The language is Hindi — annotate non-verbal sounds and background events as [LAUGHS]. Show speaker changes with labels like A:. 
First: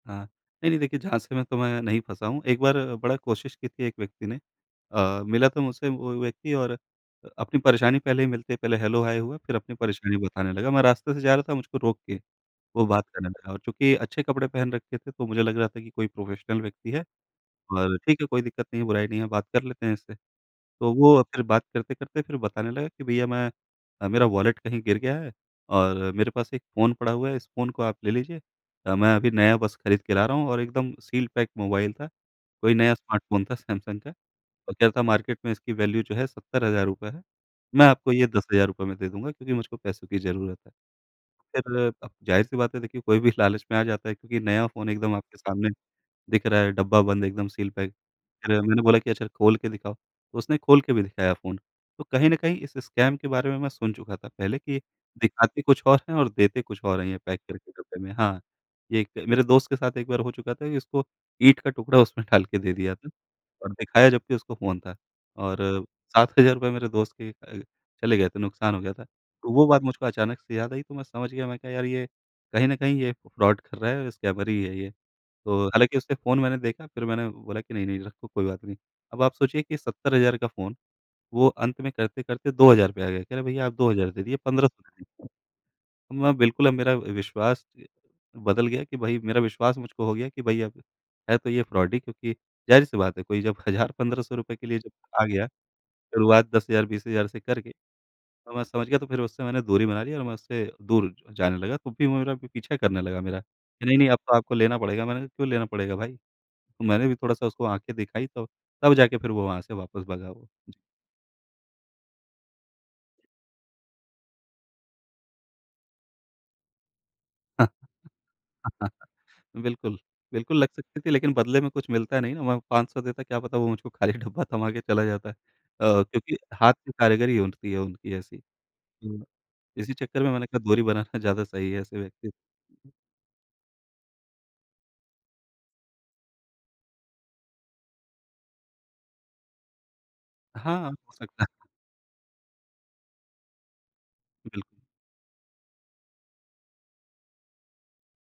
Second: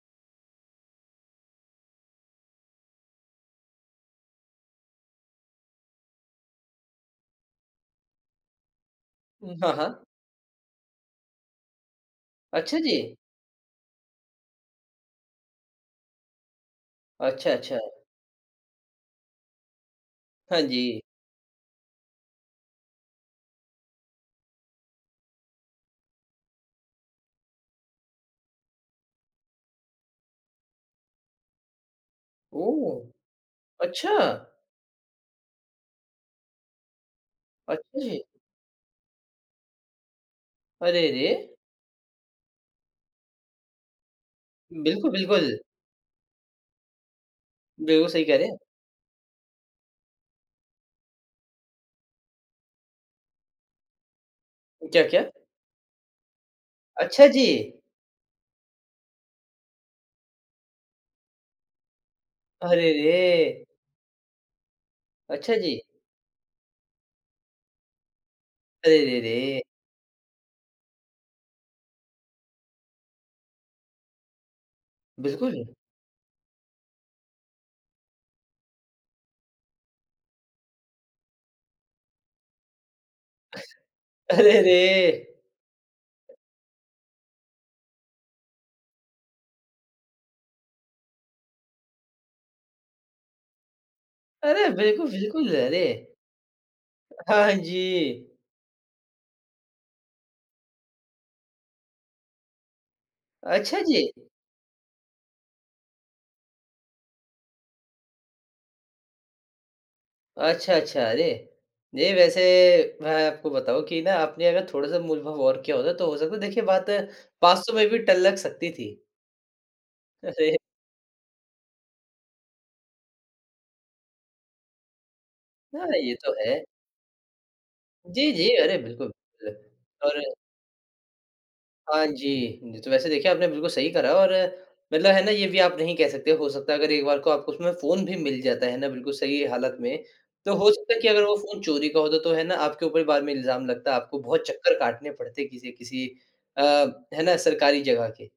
A: हाँ। नहीं, नहीं देखिए झाँसे मैं तो मैं नहीं फँसा हूँ। एक बार बड़ा कोशिश की थी एक व्यक्ति ने। अ, मिला तो मुझसे वो व्यक्ति और अ, अपनी परेशानी पहले ही मिलते पहले हेलो-हाय हुआ
B: उम,
A: फिर
B: हाँ,
A: अपनी
B: हाँ।
A: परेशानी बताने लगा। मैं रास्ते से जा रहा था मुझको रोक के
B: अच्छा
A: वो बात
B: जी।
A: करने लगा। और चूँकि अच्छे कपड़े पहन रखे थे तो मुझे लग रहा था कि कोई प्रोफेशनल व्यक्ति है
B: अच्छा, अच्छा।
A: और ठीक है, कोई दिक्कत नहीं है, बुराई नहीं है बात कर लेते हैं इससे।
B: हाँ
A: तो
B: जी।
A: वो फिर बात करते-करते फिर बताने लगे कि भईया मैं अ, मेरा वॉलेट कहीं गिर गया है और मेरे पास एक फ़ोन पड़ा हुआ है, इस फ़ोन को आप ले लीजिए। अ, मैं अभी नया बस खरीद के ला रहा हूँ और एकदम सील पैक मोबाइल था, कोई नया
B: ओह!
A: स्मार्टफ़ोन था सैमसंग का
B: अच्छा!
A: और कह रहा था मार्केट में इसकी वैल्यू जो है ₹70000 है। मैं
B: अच्छा
A: आपको
B: जी।
A: ये ₹10000 में दे दूँगा क्योंकि मुझको पैसों की ज़रूरत है।
B: अरे रे!
A: फिर क ज़ाहिर सी बात है देखिए कोई भी लालच में आ जाता है क्योंकि नया फ़ोन
B: बिल्कुल,
A: एकदम आपके
B: बिल्कुल।
A: सामने दिख रहा है, डब्बा बंद एकदम सील पैक।
B: बिल्कुल सही कह रहे हैं।
A: फिर मैंने बोला कि अच्छा खोल के दिखाओ, तो उसने खोल के भी दिखाया फ़ोन। तो कहीं न कहीं इस स्कैम के बारे में मैं सुन चुका था पहले कि
B: क्या, क्या?
A: दिखाते कुछ और है और देते कुछ और हैं ये
B: अच्छा
A: पैक
B: जी।
A: करके डब्बे में। हाँ, ये क मेरे दोस्त के साथ एक बार हो चुका था उसको ईंट का टुकड़ा उसमें डाल के दे
B: अरे
A: दिया था
B: रे!
A: और दिखाया जबकि उसको फ़ोन था।
B: अच्छा
A: और
B: जी।
A: ₹7000 मेरे दोस्त के अ, चले गए थे, नुकसान हो गया
B: अरे
A: था।
B: रे
A: तो
B: रे!
A: वो बात मुझको अचानक से याद आई तो मैं समझ गया, मैं कहा यार ये कहीं न कहीं ये फ्रॉड कर रहा है और स्कैमर ही है ये।
B: बिल्कुल।
A: तो हालाँकि उससे फ़ोन मैंने देखा, फिर मैंने बोला कि नहीं, नहीं रखो कोई बात नहीं। अब आप सोचिए कि 70000 का फ़ोन वो अंत में करते-करते 2000 पे आ गया, कह रहा भईया आप 2000 दे दीजिए
B: अरे
A: पंद्रह
B: रे!
A: सौ दे दीजिए। मैं बिल्कुल अब मेरा विश्वास अ, बदल गया कि भई मेरा विश्वास मुझको हो गया कि भई अब है तो ये फ्रॉड ही। क्योंकि ज़ाहिर सी बात है कोई जब 1000 -₹1500
B: अरे
A: के लिए जब
B: बिल्कुल,
A: आ गया,
B: बिल्कुल अरे!
A: शुरुआत 10000, 20000
B: हाँ,
A: से
B: हाँ
A: करके,
B: जी।
A: तो मैं समझ गया तो फिर उससे दूरी बना ली और मैं उससे दूर जाने लगा। तो फिर वो मेरा पी पीछा करने लगा मेरा
B: अच्छा
A: कि नहीं, नहीं
B: जी।
A: अब तो आपको लेना पड़ेगा, मैंने कहा क्यों लेना पड़ेगा भाई? तो मैंने भी थोड़ा-सा उसको आँखें दिखाई तो तब जाके फिर वो वहाँ से वापस भगा वो।
B: अच्छा,
A: जी।
B: अच्छा अरे! जी वैसे मैं आपको बताऊँ कि ना आपने अगर थोड़ा-सा मूलभाव और किया होता तो हो सकता है देखिए बात 500 में भी टल लक सकती थी।
A: [LAUGHS] बिल्कुल।
B: अरे!
A: बिल्कुल लग सकती थी लेकिन बदले में कुछ मिलता नहीं ना वहाँ 500 देता, क्या पता वो मुझको खाली डब्बा थमा के चला जाता। अ
B: हाँ
A: अ,
B: ये तो
A: क्योंकि
B: है।
A: हाथ की कारीगरी उठती है उनकी
B: जी,
A: ऐसी।
B: जी अरे बिल्कुल
A: तो
B: ल
A: इसी
B: और
A: चक्कर में मैंने कहा दूरी बनाना ज़्यादा सही है ऐसे
B: हाँ
A: व्यक्ति
B: जी। जी तो वैसे देखिए आपने बिल्कुल सही करा और मतलब है ना ये भी आप नहीं कह सकते, हो सकता है अगर एक बार को आपको उसमें फ़ोन भी मिल जाता है ना बिल्कुल सही हालत में तो हो
A: हाँ,
B: सकता है कि
A: हो
B: अगर वो
A: सकता।
B: फ़ोन चोरी का होता तो है ना आपके ऊपर बाद में इल्ज़ाम लगता। आपको बहुत चक्कर
A: बिल्कुल।
B: काटने पड़ते किसी-किसी अ, है ना सरकारी जगह के।